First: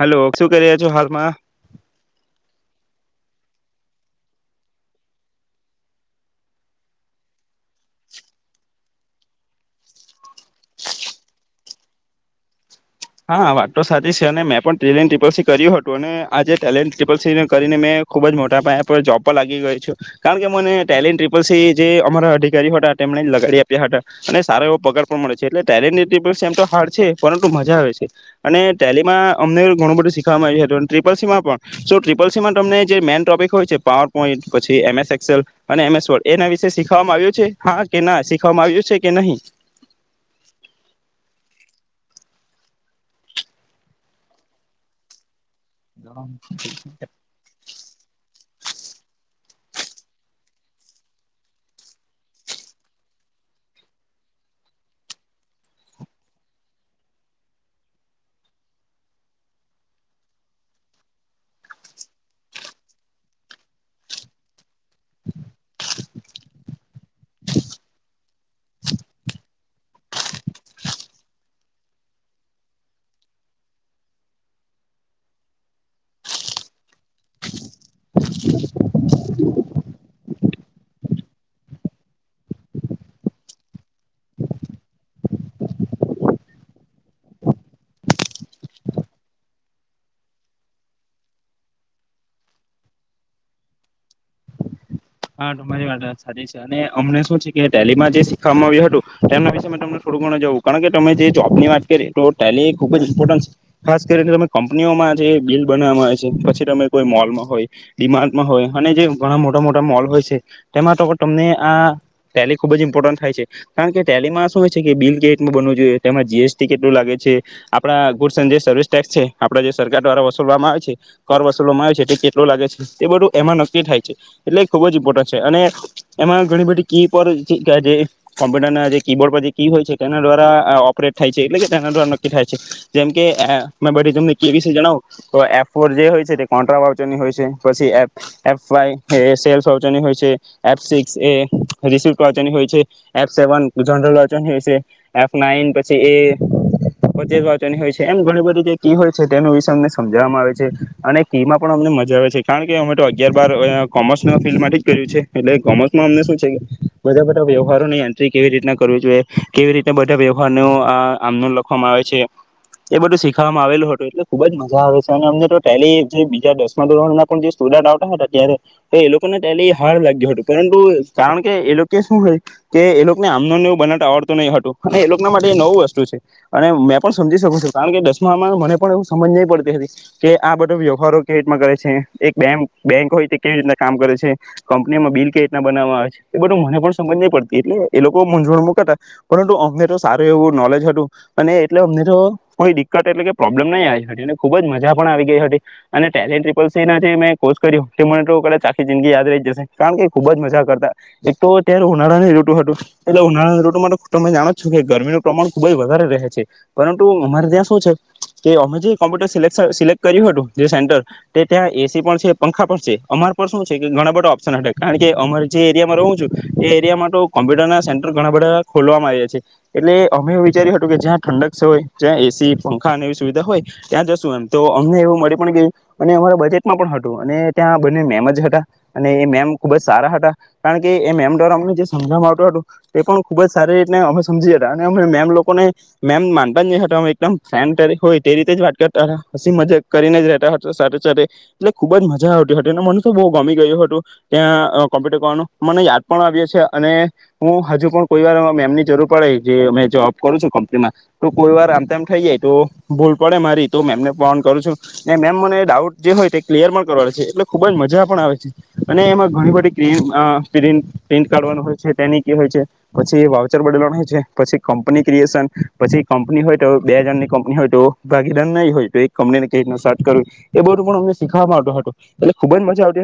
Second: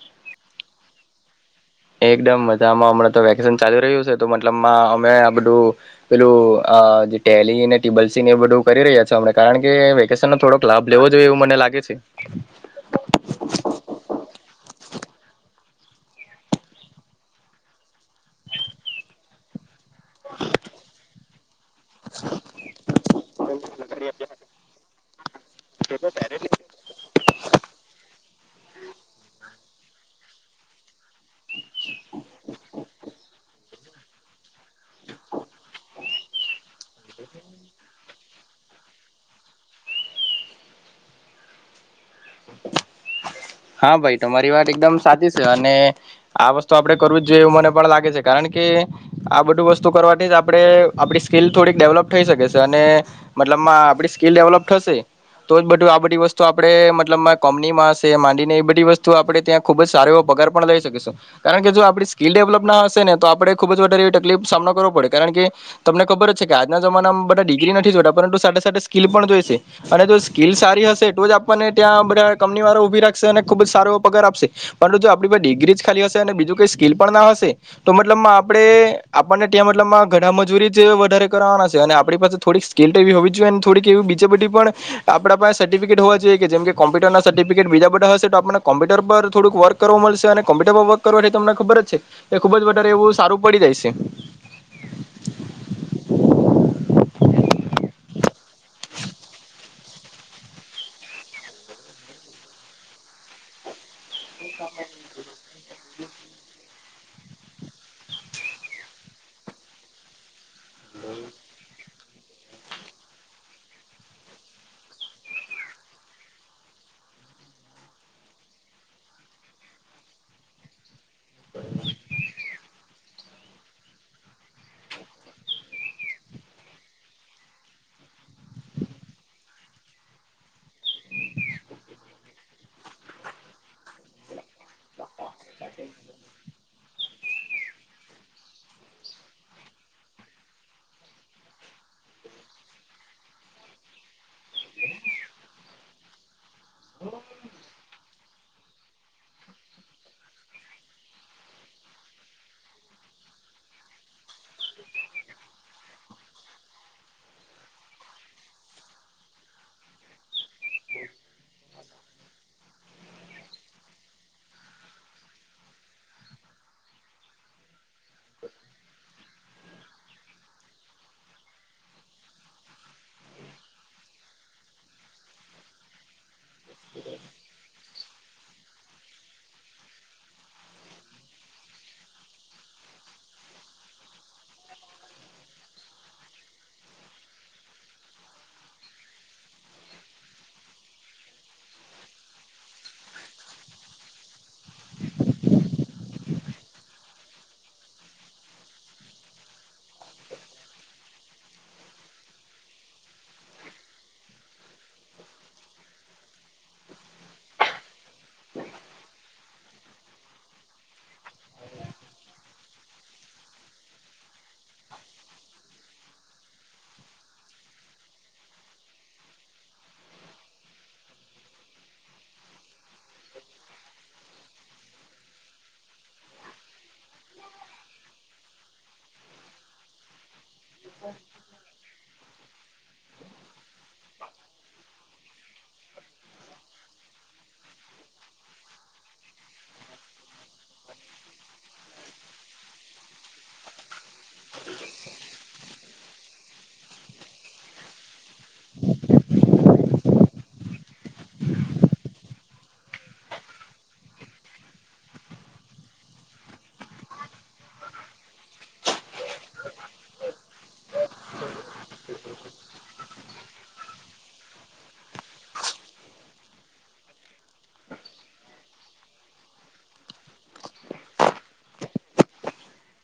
Hello શું કરી રહ્યા છો હાલમાં એકદમ મજામાં હમણાં તો વેકેશન ચાલી રહ્યું છે તો મતલબમાં અમે આ બધું પેલું ટેલીને ટીબલસી એ બધું કરી રહ્યા છે અ કારણ કે વેકેશન નો થોડોક લાભ લેવો જોઈએ એવું મને લાગે છે હા વાત તો સાચી છે અને મેં પણ ટેલે ટપલસી કર્યું હતું અને આજે ટેલેન્ટ ટપલસી કરીને મેં ખુબ જ મોટા પાય પર જોબ પર લાગી ગઈ છું કારણ કે મને ટેલે ટપલસી જે અમારા અધિકારી હઠા તેમણે લગાડી આપ્યા હતા અને સારો એવો પગાર પણ મળે છે એટલે ટેલે એમ તો હાર્ડ છે પરંતુ મજા આવે છે અને ટેલી માં અમને ઘણું બધું શીખવામાં આવ્યું હતું અન ત્રિપલ સીમા પણ સોં ત્રિપલ સીમાં તમને જે મેન ટોપિક હોય છે પાવર પોઈન્ટ પછી એમસ એક્સેલ એના એમ્સ વર્ડ એના વિશે શીખવામાં આવ્યું છે હા કે ના શીખવામાં આવ્યું છે કે નહી હા ભાઈ તમારી વાત એકદમ સાચી અને આ વસ્તુ આપડે કરવું જ જોઈએ એવું મને પણ લાગે છે કારણ કે બધું વસ્તુ કરવાથી આપણે આપણી સ્કીિલ થોડીક ડેવલપ થઈ શકે છે અને મતલબમાં આપ સ્કીિલ ડેવલપ થશે તો જ બધું આ બધી વસ્તુ આપણે મતલબમાં કોમનીમાં હશે મંદી એ બધી વસ્તુ આપણે ત્યાં ખુબ જ સારો ઓ પગાર પણ લઈ શકીશું કારણ કે જો આપણી સ્કીિલ ડેવલપ ના હશે ને તો આપણેે ખુબ વધારેવી તકલીફ સામનો કરવો પડે કારણ કે તમને ખબર જ છે કે આજના જમાનામાં બધા ડિગ્રી નથી જોડા પરંતુ સાથે સાથે સ્કિલ પણ જોઈશે અને જો સ્કીિલ સારી હશે તો જ આપણને ત્યાં બધા કંપની વાળા ઉઊભી રાખી છે અને ખુબ જ સારો એ પગાર આપશે પરંતુ જો આપણી ડિગ્રીજ ખાલી હશે અને બીજું કોઈ સ્કીિલ પણ ના હશે તો મતલબમાં આપણે આપણને ત્યાં મતલબમાં ઘણા મજૂરી જે વધારે કરવાના છે અને આપણી પાસે થોડીક સ્કિલ્ડ એવી હોવી જોઈએ અને થોડીક એવી બીજજી બધી પણ આપણા પાસે સર્ટિફિકે હોવા જોઈએ કે જેમ કેમ્પ્યુટરના સર્ટિફિકેટ બીજા તો હશે આપને કોમ્પ્યુટર પર થોડુંક વર્ક કર મળશે અને કોમ્પ્યુટર પર વર્ક કરવાથી તમને ખબર જ છે એ ખુબ જ વધારે એવું સારું પડી જાય છે હા તમારી વાત સાચી છે અને અમને શું છે કે ડેલીમાં જે [unintelligible] આવ્યું હતું એમના વિશે મે તમને થોડું ઘણુ જવું કારણ કે તમે જે જોબ ની વાત કરીએ તો ટેલી ખુબ જ ઇમ્પોર્ટન્ટ અત્યારે તમે કંપનીઓમાં જે બિલ બનાવામાં આવે છે પછી તમે કોઈ મોલમાં હોય ડિમાર્ટમાં હોય અને જે ઘણા મોટા મોટા ત્યાં મોલ હોય છે તેમાં તો તમને આ ટેલી ખુબ જ ઇમ્પોર્ટન્ટ થાય છે કારણ કે ટેલીમાં શું હોય છે કે બિલ [unintelligible] કેટલુ બનવું જોઈએ તેમાં જીએસટી કેટલું લાગે છે આપડા ગુડસ જે સર્વિસ ટેક્સ છે આપડા જે સરકાર દ્વારા વસૂલવામાં આવે છે કર વસૂલવામાં આવે છે તે કેટલું લાગે છે તે બધું એમાં નક્કી થાય છે એટલે એ ખૂબ જ ઇમ્પોર્ટન્ટ છે અને એમાં ઘણી બધી કી પર જે કોમ્પ્યુટરના જે કીબોર્ડ પર જે કી હોય છે તેના દ્વારા ઓપરેટ થાય છે એટલે કે તેના દ્વારા નક્કી થાય છે જેમ કે મેં બધી તમને કી વિશે જણાવું તો એફ ફોર જે હોય છે તે કોન્ટ્રા વાચરની હોય છે પછી એફ એફ ફાઈવ એ સેલ્સ વાંચવાની હોય છે એફ સિક્સ એ રિસ્ટ વાંચવાની હોય છે એફ સેવન જનરલ વાંચવાની હોય છે એફ નાઈન પછી એ પચેસ વાંચવાની હોય છે એમ ઘણી બધી જે કી હોય છે તેનું વિશે અમને સમજાવવામાં આવે છે અને કી માં પણ અમને મજા આવે છે કારણ કે અમે તો અગિયાર બાર કોમર્સના ફિલ્ડમાં જ કર્યું છે એટલે કોમર્સમાં અમને શું છે કે બધા બધા વ્યવહારોની એન્ટ્રી કેવી રીતના કરવી જોઈએ કેવી રીતેના બધા વ્યવહાર આમનો લખવામાં આવે છે એ બધું શીખવામાં આવેલું હતું એટલે ખુબ જ મજા આવે છે અને અમને તો ટેલી બીજા દસમા ધોરણ ના પણ જ સ્ટુડન્ટ અત્યારે એ લોકોને ટેલી હાર લાગ્યું હતું પરંતુ કારણ કે એ લોકો શું હોય કે એ લોકોને આમનો એવું બનાટ આવડતું નહીં હતો અને એ લોકોના માટે એ નવું વસ્તુ છે અને મેં પણ સમજી શકું છું કારણ કે દસ આમાં મને પણ એવ સમજ નહી પડતી હતી કે આ બધો વ્યવહારો કેવી રીતના કરે છે એક બેક બેંક હોય કેવી રીતના કામ કરે છે કંપનીમાં બિલ કઈ રીતના બનાવવા આવે છે એ બધું મને પણ સમજ નહી પડતી એટલે એ લોકો મૂંઝવણ મુકાતા પરંતુ અમને તો સારું એવું નોલેજ હતું અને એટલે અમને તો કોઈ દિકકત એટલે પ્રોબ્લેમ નહી આવી હતી અને ખુબ જ મજા પણ આવી ગઈ હતી અને ટેલે મે કોર્ કર મને તો કા જિંદગી યાદ રહી જશે કારણ કે ખુબ જ મજા કરતા એક તો ત્યાંનું ઉનાળાની ઋટુ હતું એટલે ઉનાળાની ઋટુ માટે તમે જાણો છો કે ગરમીનું પ્રમાણ ખુબ જ વધારે રહે છે પરંતુ અમારે ત્યાં શું છે કે અમે જે કોમ્પ્યુટર સિલે સિલેક્ટ કર્યું હતું જે સેન્ટર તે ત્યાં એસી પણ છે પંખા પણ છે અમાર શું છે કે ઘણા બધા ઓપ્શન હ કારણ કે અમારે જે એરિયામાં રહું છું એરિયામાં તો કોમ્પ્યુટરના સેન્ટર ઘણા બધા ખોલવામાં આવ્યા છે એટલે અમે વિચાર્યું હતું કે જ્યાં ઠંડક છે હોય જ્યાં એસી ખાવાની એવી સુવિધા હોય ત્યાં જશું એમ તો અમને એવું મળે પણ કે અને અમારા બજેટમાં પણ હતું અને ત્યાં બંને મેમત હતા અને એ મેમ ખુબ જ સારા હતા કારણ કે એ મેમડોર અમને જે સમજાવ આવતું હતું એ પણ ખુબ જ સારી રીતે અમે સમજી હતા અને અ મેમ લોકોને મેમ માનતા જ નહીં એકદમ ફેડ તરીકે હોય તે રીતે જ વાત કરતા હતા હસી મજા કરીને જ રતા હતા સાથે સાથે એટલે ખુબ જ મજા આવતી હતી મોનુ શું બહુ ગમી ગયું હતું ત્યાં કોમ્પ્યુટર કરવાનું મને યાદ પણ આવ્યો છે અને હું હજુ પણ કોઈ વાર મેમની જરૂર પડે જે મે જોબ કરું છું કમ્મપનિમાં તો કોઈ વાર આમતેમ થઈ જાય તો ભૂલ પડે મારી તો મેમને ફોન કરું છું ને મેમ મને ડાઉટ જે હોય તે ક્લિયર પણ કરવા છે એટલે ખુબ જ મજા મજા પણ આવે છે અને એમાં ઘણી બધી ક પ્રિન્ટ કાઢવાનું હોય છે તેની કે હોય છે પછી એ વાઉચર બદલવાનું હોય છે પછી કંપની ક્રિએશન પછી કંપની હોય તો બે હજારની કંપની હોય તો ભાગીદાર નહીં હોય તો એક કંપનીને કઈ રીત સાર્ટ કરવી એ બધું પણ અમને શીખવાતું હતું એટલે ખુબજ મ સમજાવતી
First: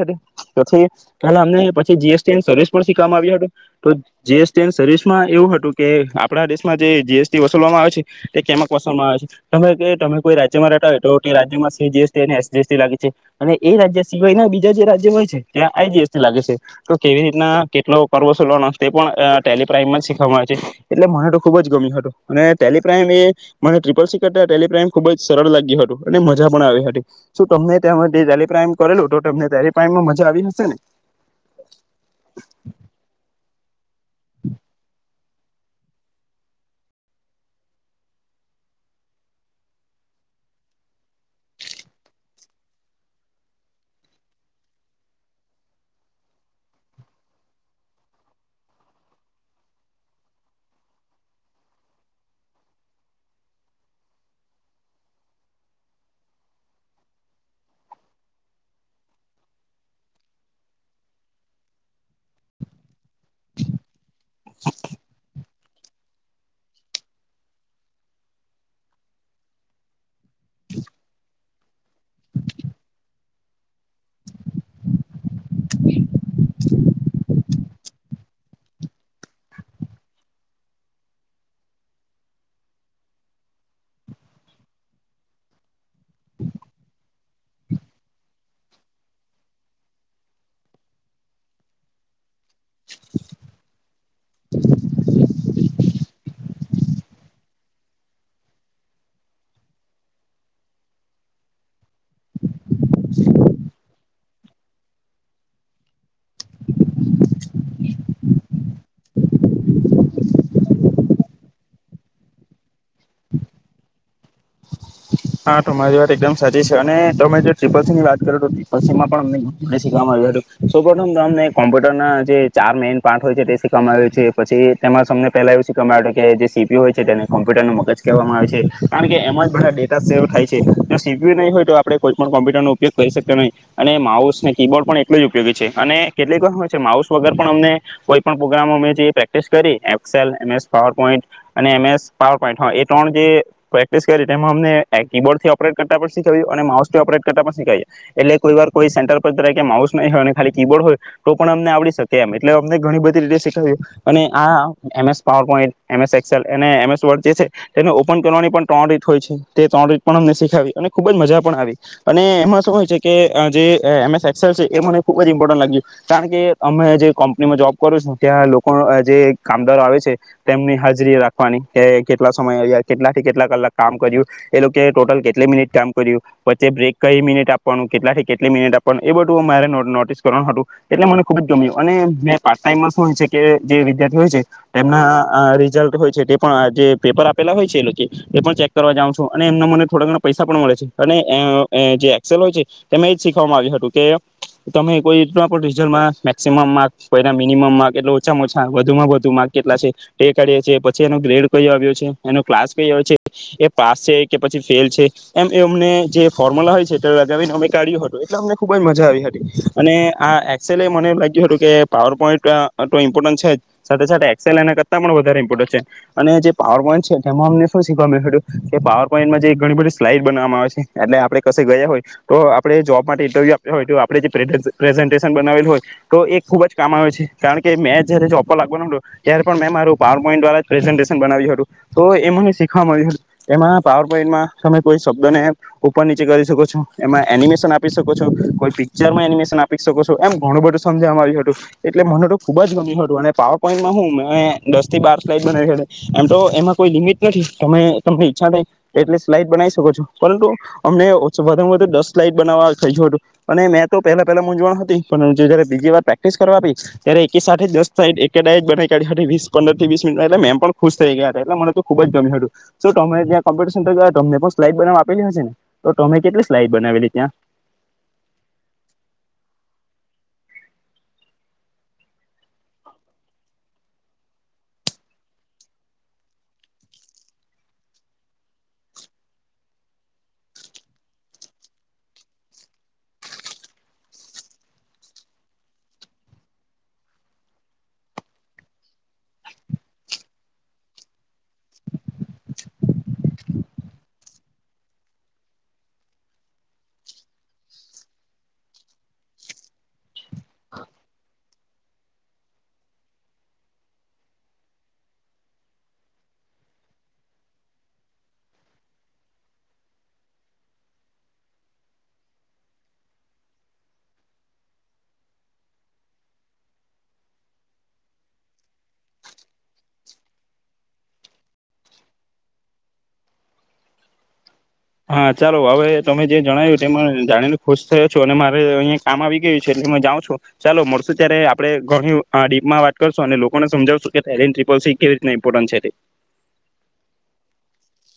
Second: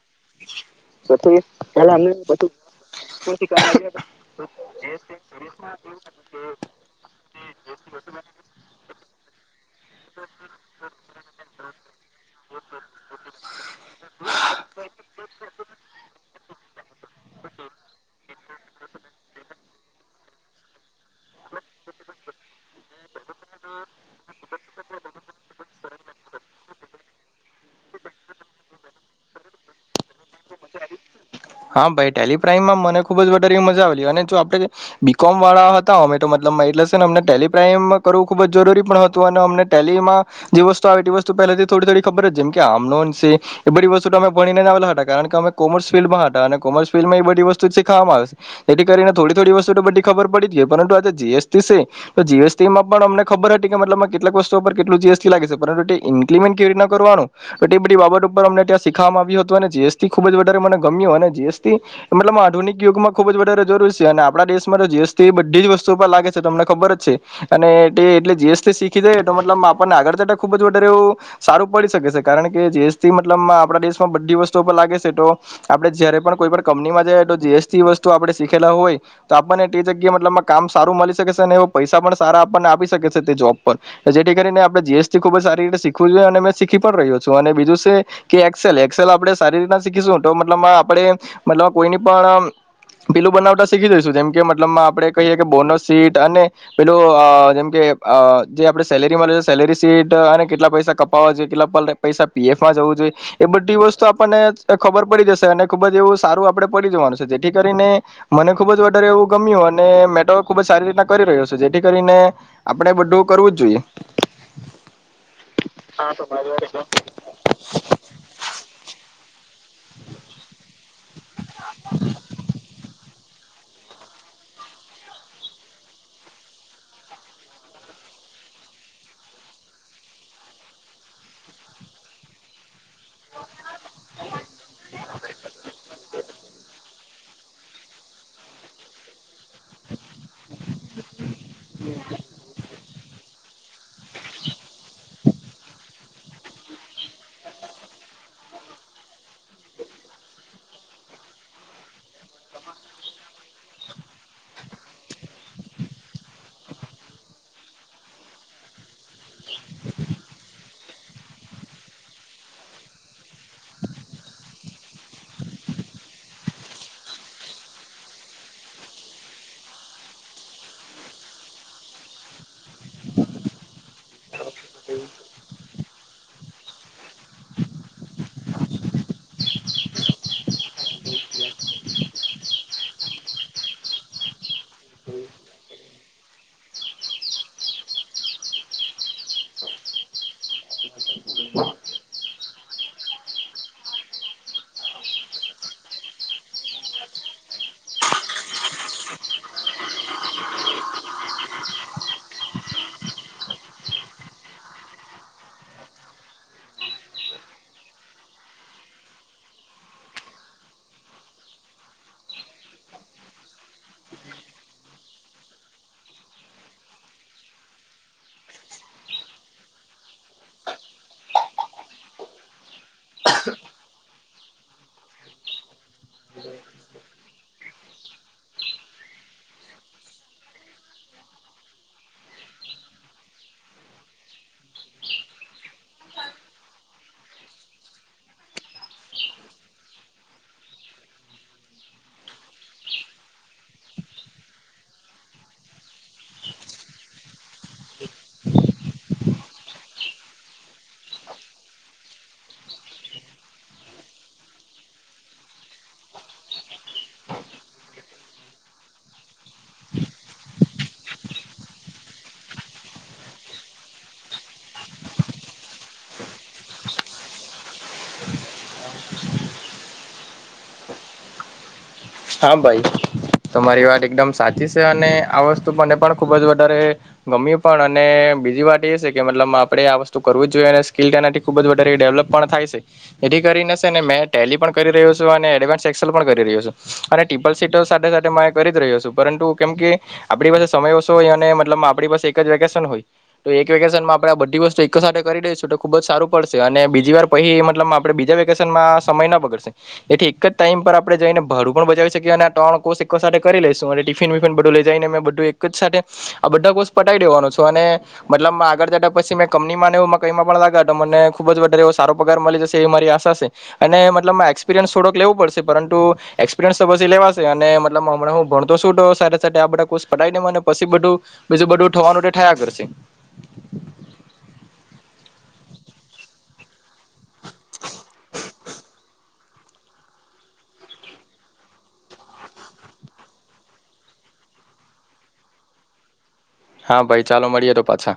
હતી પછી પહેલા અમને પછી જીએસટી સર્વિસ પણ શીખવામાં આવ્યું હતું તો જીએસટી એ સર્વિસમાં એવું હતું કે આપડા દેશમાં જે જીએસટી વસુલવામાં આવે છે તે કેમક વસવામાં આવે છે તમે કે તમે કોઈ રાજ્યમાં રહેતા હોય તો તે રાજ્યમાં જી એસ ટી ને અને એસ એસ ટીલાગે છે અને એ રાજ્ય સિવાય બી જ્યાં જ્યાં રાજ હોય છે ત્યાં આઈજીએસ લાગે છે તો કેવી રીતના કેટલો પર્વસોલ તે પણ ટેલપ્રાઈમમાં જ શીખવામાં આવે છે એટલે મને તો ખુબ જ ગમી હતું અને ટેલપ્રાાઈમ એ મને ટિપલ સ ટેલપ્રાાઈમ ખુબ જ સરળ લાગ્યું હતું અને મજા પણ આવી હતી શું તમને ત્યા જે ટેલપ્રાાઈમ કરેલોું તમને ત્યારે પાાઈમમાં મજા આવી હશે ને કરી મજા આવેલી અને જો આપણે બીકોમ વાળા હતા અમે તો મતલબમાં એટલે ને ટેલી પ્રાઈમ કરવું ખુબ જરૂરી પણ હતું અને અમને ટેલીમાં જે વસ્તુ આવે એ વસ્તુ પહેલાથી થોડી થોડી ખબર જ જેમ કે આમનોન છે એ બધી વસ્તુ તો અમે ભણીને આવેલા હતા કારણ કે અમે કોમર્સ ફિલ્ડમાં હતા તા કોમર્સ ફિલ્ડમાં એ બધી વસ્તુ જ સીખવામાં આવે છે જેથી કરીને થોડી થોડી વસ્તુ તો બધી ખબર પડીતી હોય પરંતુજે જીએસટી છે તો જીએસટીમાં પણ અમને ખબર હતી કે મતલબ કેટલાક વસ્તુ પર કેટલું જીએસટી લાગે છે પરંતુ તે ઇન્કિમેન્ટ કેવી રી ના કરવાનું તો એ બધી બાબત ઉપર અમને ત્યાં સીખવામાં આવ્યું હતું અને જીએસટી ખુબ જ વધારે મને ગમ્યું અને જીએસ ટી મતલબ આઘુનિક યુગમાં ખુબ જ વધારે જરુરી છે અને આપણા દેશમાં તો જીસટી બધી જ વસ્તુ તો પણ લાગે છે તો તમને ખબર જ છે અને એટલે જીએસથી શીખી જાય તો મતલબ આપણને આગળતા ખુબ જ વધારે એવું સારું પડી શકે છે કારણ કે જીએસ મતલબ આપડા દેશમાં બધી વસ્તુ પર લાગે છે તો આપડે જયારે કોઈ પણ કંપનીમાં જાય તો જીએસટી વસ્તુ આપણે સીખેલા હોય તો આપણને તે જગ્યાએ મતલબ કામ સારું મળી શકે છે અને એ પૈસા પણ સારા આપણને આપી શકે છે તે જોબ પર જેથી કરીને આપણે જીએસટી ખુબ જ સારી રીતે શીખવું જોઈએ અને મે શીખી પણ રહ્યો છું અને બીજું છે કે એક્સેલ એક્સેલ આપણે સારી રીતના શીખીશું તો મતલબ આપણે મતલબ કોઈની પણ પેલું બનાવટા શીખી દઈશું જેમકે મતલબ આપડે કહીય કે બોનસ સીટ અને પેલું જેમકે જે આપણે સેલેરી લ સેલેરી સીટ અને કેટલા પૈસા કપાવવા જોઈએ કેટલા પૈસા પીએફમાં જવું જોઈએ એ બધી વસ્તુ આપણને ખબર પડી જશે અને ખુબ જ એવું સારું આપડે પડી જવાનું છે જેથી કરીને મને ખુબ જ વધારે એવું ગમ્યું અને મેટો ખુબ જ સારી રીતના કરી રહ્યો છે જેથી કરીને આપણે બધું કરવું જ જોઈએ હા તમારી વાત એકદમ સચી છે અને તમે જો ટ્રિપલ સ ની વાત કરો તો ટ્રિપલસી માં પણ નહીં મે શીખવામાં આયુ હતુ પ્રથમ તમને કોમ્પ્યુટરના જે ચાર મેઇન પાર્ટ હોય છે તે શીખવામાં આવ્યું છે પછી તેમાં તમને પેલા એવું સીખવામાં આવ્યું હત કે જે સીપી હોય છે તેને કોમ્પ્યુટર નું મગજ કહેવામાં આવે છે કારણ કે એમાં જ બધ ડેટા સેવ થાય છે ન સિખીયુ ન હોય તો આપણે કોઈ પણ કોમ્પ્યુટર ન ઉપયોગ કરી શકતો નહીં અને માઉસ ને કીબોર્ડ પણ એટલે જ ઉપયોગી છે અને કેટલીક વાર છે હોય છે માઉસ વગર પણ અમને કોઈ પણ પ્રોગ્રામ અમે જે પ્રે ટેસ્ટ કરી Excel M S power point એ એમ એસ પાવર‌ પોઇન્ટ હા એ ત્રળ જે ટેસ્ટ કરી અમને એક કીબોર્ડથી ઓપરેટ કરતા પણ શીખ્યું અને માઉસ થી ઓપરેટ કરતા પણ શીખાવએ એટલે કોઈ વાર કોઈ સેન્ટર પર કે માઉસ નહીં હોય અને ખાલી કીબોર્ડ હોય તો પણ અમને આવડી શકે એમ એટલે અમનેણી બધી રીતેીખ્યું અને આ એમસ પર એમસ એલ અને એસ વર્ છે તેને ઓપન કરવાની પણ ત્રણ રીત હોય છે તે ત્રણ રીત પણ અમને શીખાવી અને ખુબ જ મજા પણ આવી અને એમાં શું હોય છે કે જે એમ એસ એસેલ છે એ મને ખૂબ જ ઇમ્પોર્ટન્ટ લાગ્યું કારણ કે અમે જે કંપનીમાં જોબ કરું છું ત્યાં લોકો જે કામદારો આવે છે તેમની હાજરી રાખવાની કે કેટલા સમય આવ્યા કેટલાથી કેટલા કલાક કામ કર્યું એ લોકો ટોટલ કેટલી મિનિટ કામ કર્યું વ્ચે બ્રેક કઈ મિનિટ આપવાનું કેટલાથી કેટલી મિનિટ આપવાનું એ બધું મારે નો નોટિસ કરવાનું હતું એટલે મને ખુબ જ ગમ્યું અને મે પાર્ટ ટાઈમમાં શું હોય છે કે જે વિદ્યાર્થી હોય છે તેમના અ રિઝલ્ટ હોય છે તે પણ જે પેપર આપેલા હોય છે એ એ પણ ચેક કરવા જાઉ છું અને એમના મને થોડા ઘણા પૈસા પણ મળે છે અને એ જે એક્સેલ હોય છે એમાં એજ શીખવામાં આવ્યું હતું કે તમે કોઈ પણ રિઝલ્ટમાં મેક્સિમમ માર્ કોના મિનિમમ માર્ક એટલે ઓછામાં ઓછા વધુમાં વધુ માર્ક કેટલા છે ટે કાઢી પછી એનો ગ્રેડ કયો આવ્યો છે એનો ક્લાસ કયો આવ છે પાસ છે કે પછી ફેલ છે એમ એ અમને જે ફોર્મ્યુલા હોય છે એ લગાવીને અમે કાઢ્યું હતું એટલે અમને ખૂબ જ મજા આવી હતી અને આ એક્સેલે એ મને એ લાગ્યું હતું કે પાવર પોઈન્ટ તો ઇમ્પોર્ટન્ટ છે જ સાથે સાથે એક્સેલ એના કરતાં પણ વધારે ઇમ્પોર્ટન્ટ છે અને જે પાવર પોઈન્ટ છે તેમાં અમને શું શીખવા મળ્યું હતું કે પાવર પોઈન્ટમાં જે ઘણી બધી સ્લાઈડ બનાવામાં આવે છે એટલે આપણે ક ગયા હોય તો આપણે જોબ માટે ઇન્ટરવ્યુ આપ્યા હોય તો આપણે જે પ્રેઝન્ટેશન બનાવેલું હોય તો એ ખૂબ જ કામ આવે છે કારણ કે કે મેં જયારે જોબ લાગવાનો હતો ત્યારે પણ મેં મારું પાવર પોઈન્ટ વારા પ્રેઝન્ટેશન બનાવ્યું હતું તો એ મને શીખવા મળ્યું હતું એમાં પાવર પોઈન્ટમાં તમે કોઈ શબ્દોને ઉપર નીચે કરી શકો છો એમાં એનિમેશન આપી શકો છો કોઈ પિક્ચરમાં એનિમેશન આપી શકો છો એમ ઘણું બધું સમજવામાં આવ્યું હતું એટલે મને તો ખૂબ જ ગમ્યું હતું અને પાવર પોઈન્ટમાં હું મે દસ થી બાર સ્લાઇટ બના હતી એમ તો એમાં કોઈ લિમિટ નથી તમે તમને ઈચ્છા થઈ એટલે સ્લાઈડ બનાવી શકો છો પરંતુ અમને વધુ વધુ દસ સ્લાઈડ બનાવવા થઈ ગયું હતું અને મેં તો પહેલા પહેલા મૂંઝવણ હતી પણ જયારે બીજી વાર પ્રેક્ટિસ કરવા આપી ત્યારે એક સાથે જ દસઈડ બનાવી કાઢી વસ પંદર થી વીસ મિનિટ એટલે મે પણ ખુશ થઈ ગયા હતા એટલે મને તો ખુબ જ ગમ્યું હતું શ ટમે ત્યા કોમ્પ સ્ઈડ બનાવા આપેલી હશે ને તો ટમે કેટલી સ્લાઈડ બનાવેલી ત્યાં [inaudible] હા ભાઈ તમારી વાત એકદમ સાચી છે અને આ વસ્તુ મને પણ ખૂબ જ વધારે ગમ્યું પણ અને બીજી વાત એ છે કે મતલબ આપણે આ વસ્તુ કરવું જ જોઈએ અને સ્કીલ એનાથી ખૂબ જ વધારે ડેવલપ પણ થાય છે એથી કરીને શેને મેં ટેલી પણ કરી રહ્યો છું અને એડવાન્સ એક્સેલ પણ કરી રહ્યો છું. અને ટ્રિપલ સી તો સાથે સાથે કરી જ રહ્યો છું પરંતુ કેમ કે આપણી પાસે સમય ઓછો હોય અને મતલબ આપણી પાસે એક જ વેકેશન હોય તો એક વેકેશનમાં આપણેે બધી વસ્તુ એક સાથે કરી દઈશું તો ખુબ જ સારું પડશે અને બીજી વાર પહી એમા મતલબ આપડે બીજા વેકેશનમાં સમય ના બગડશે એથી એક જ ટાઈમ પર આપડે જઈને ભાડું પણ બચાવી શકી અને આ ત્રણ કોર્ષ એક સાથે કરી લઈશું અને ટિફિન બીફિન બધું લઈ જઈને મેં બધું એક જ સાથે આ બધા કોર્સ પટાવી દેવાનો છે અને મતલબમા આગળ જતા પછી મે કંપની માંને એવુંમા કઈમાં પણ લાગ્યા તો મને ખુબ જ વધારે એવો સારો પગાર મળી જશે એ મારી આશા છે અને મતલબ એક્સપિરિયન્સ થોડોક લેવું પડશે પરંતુ એક્સપિરયન્સ તો પછી લેવાશે અને મતલબમા હમણાં હું ભણતો શું તો સાથે સાથે આ બધા કોષ પતાય દેમ અને પછી બધું બીજું બધું થવાનું થયા કરશે. હા ચાલો હવે તમે જે જણાવ્યું તે જાણીને ખુશ થયો છો અને મારે અહીંયા કામ આવી ગયું છે એટલે જાઉં છો ચાલો મળશુ ત્યારે આપણે ઘણી ડીપમાં વાત કરશું અને લોકોને સમજાવશું કે થેરીલ ટ્રીપલ સી કેવી રીતના ઇમ્પોર્ટન્ટ છે તે હા ભાઈ ચાલો મળીએ તો પાછા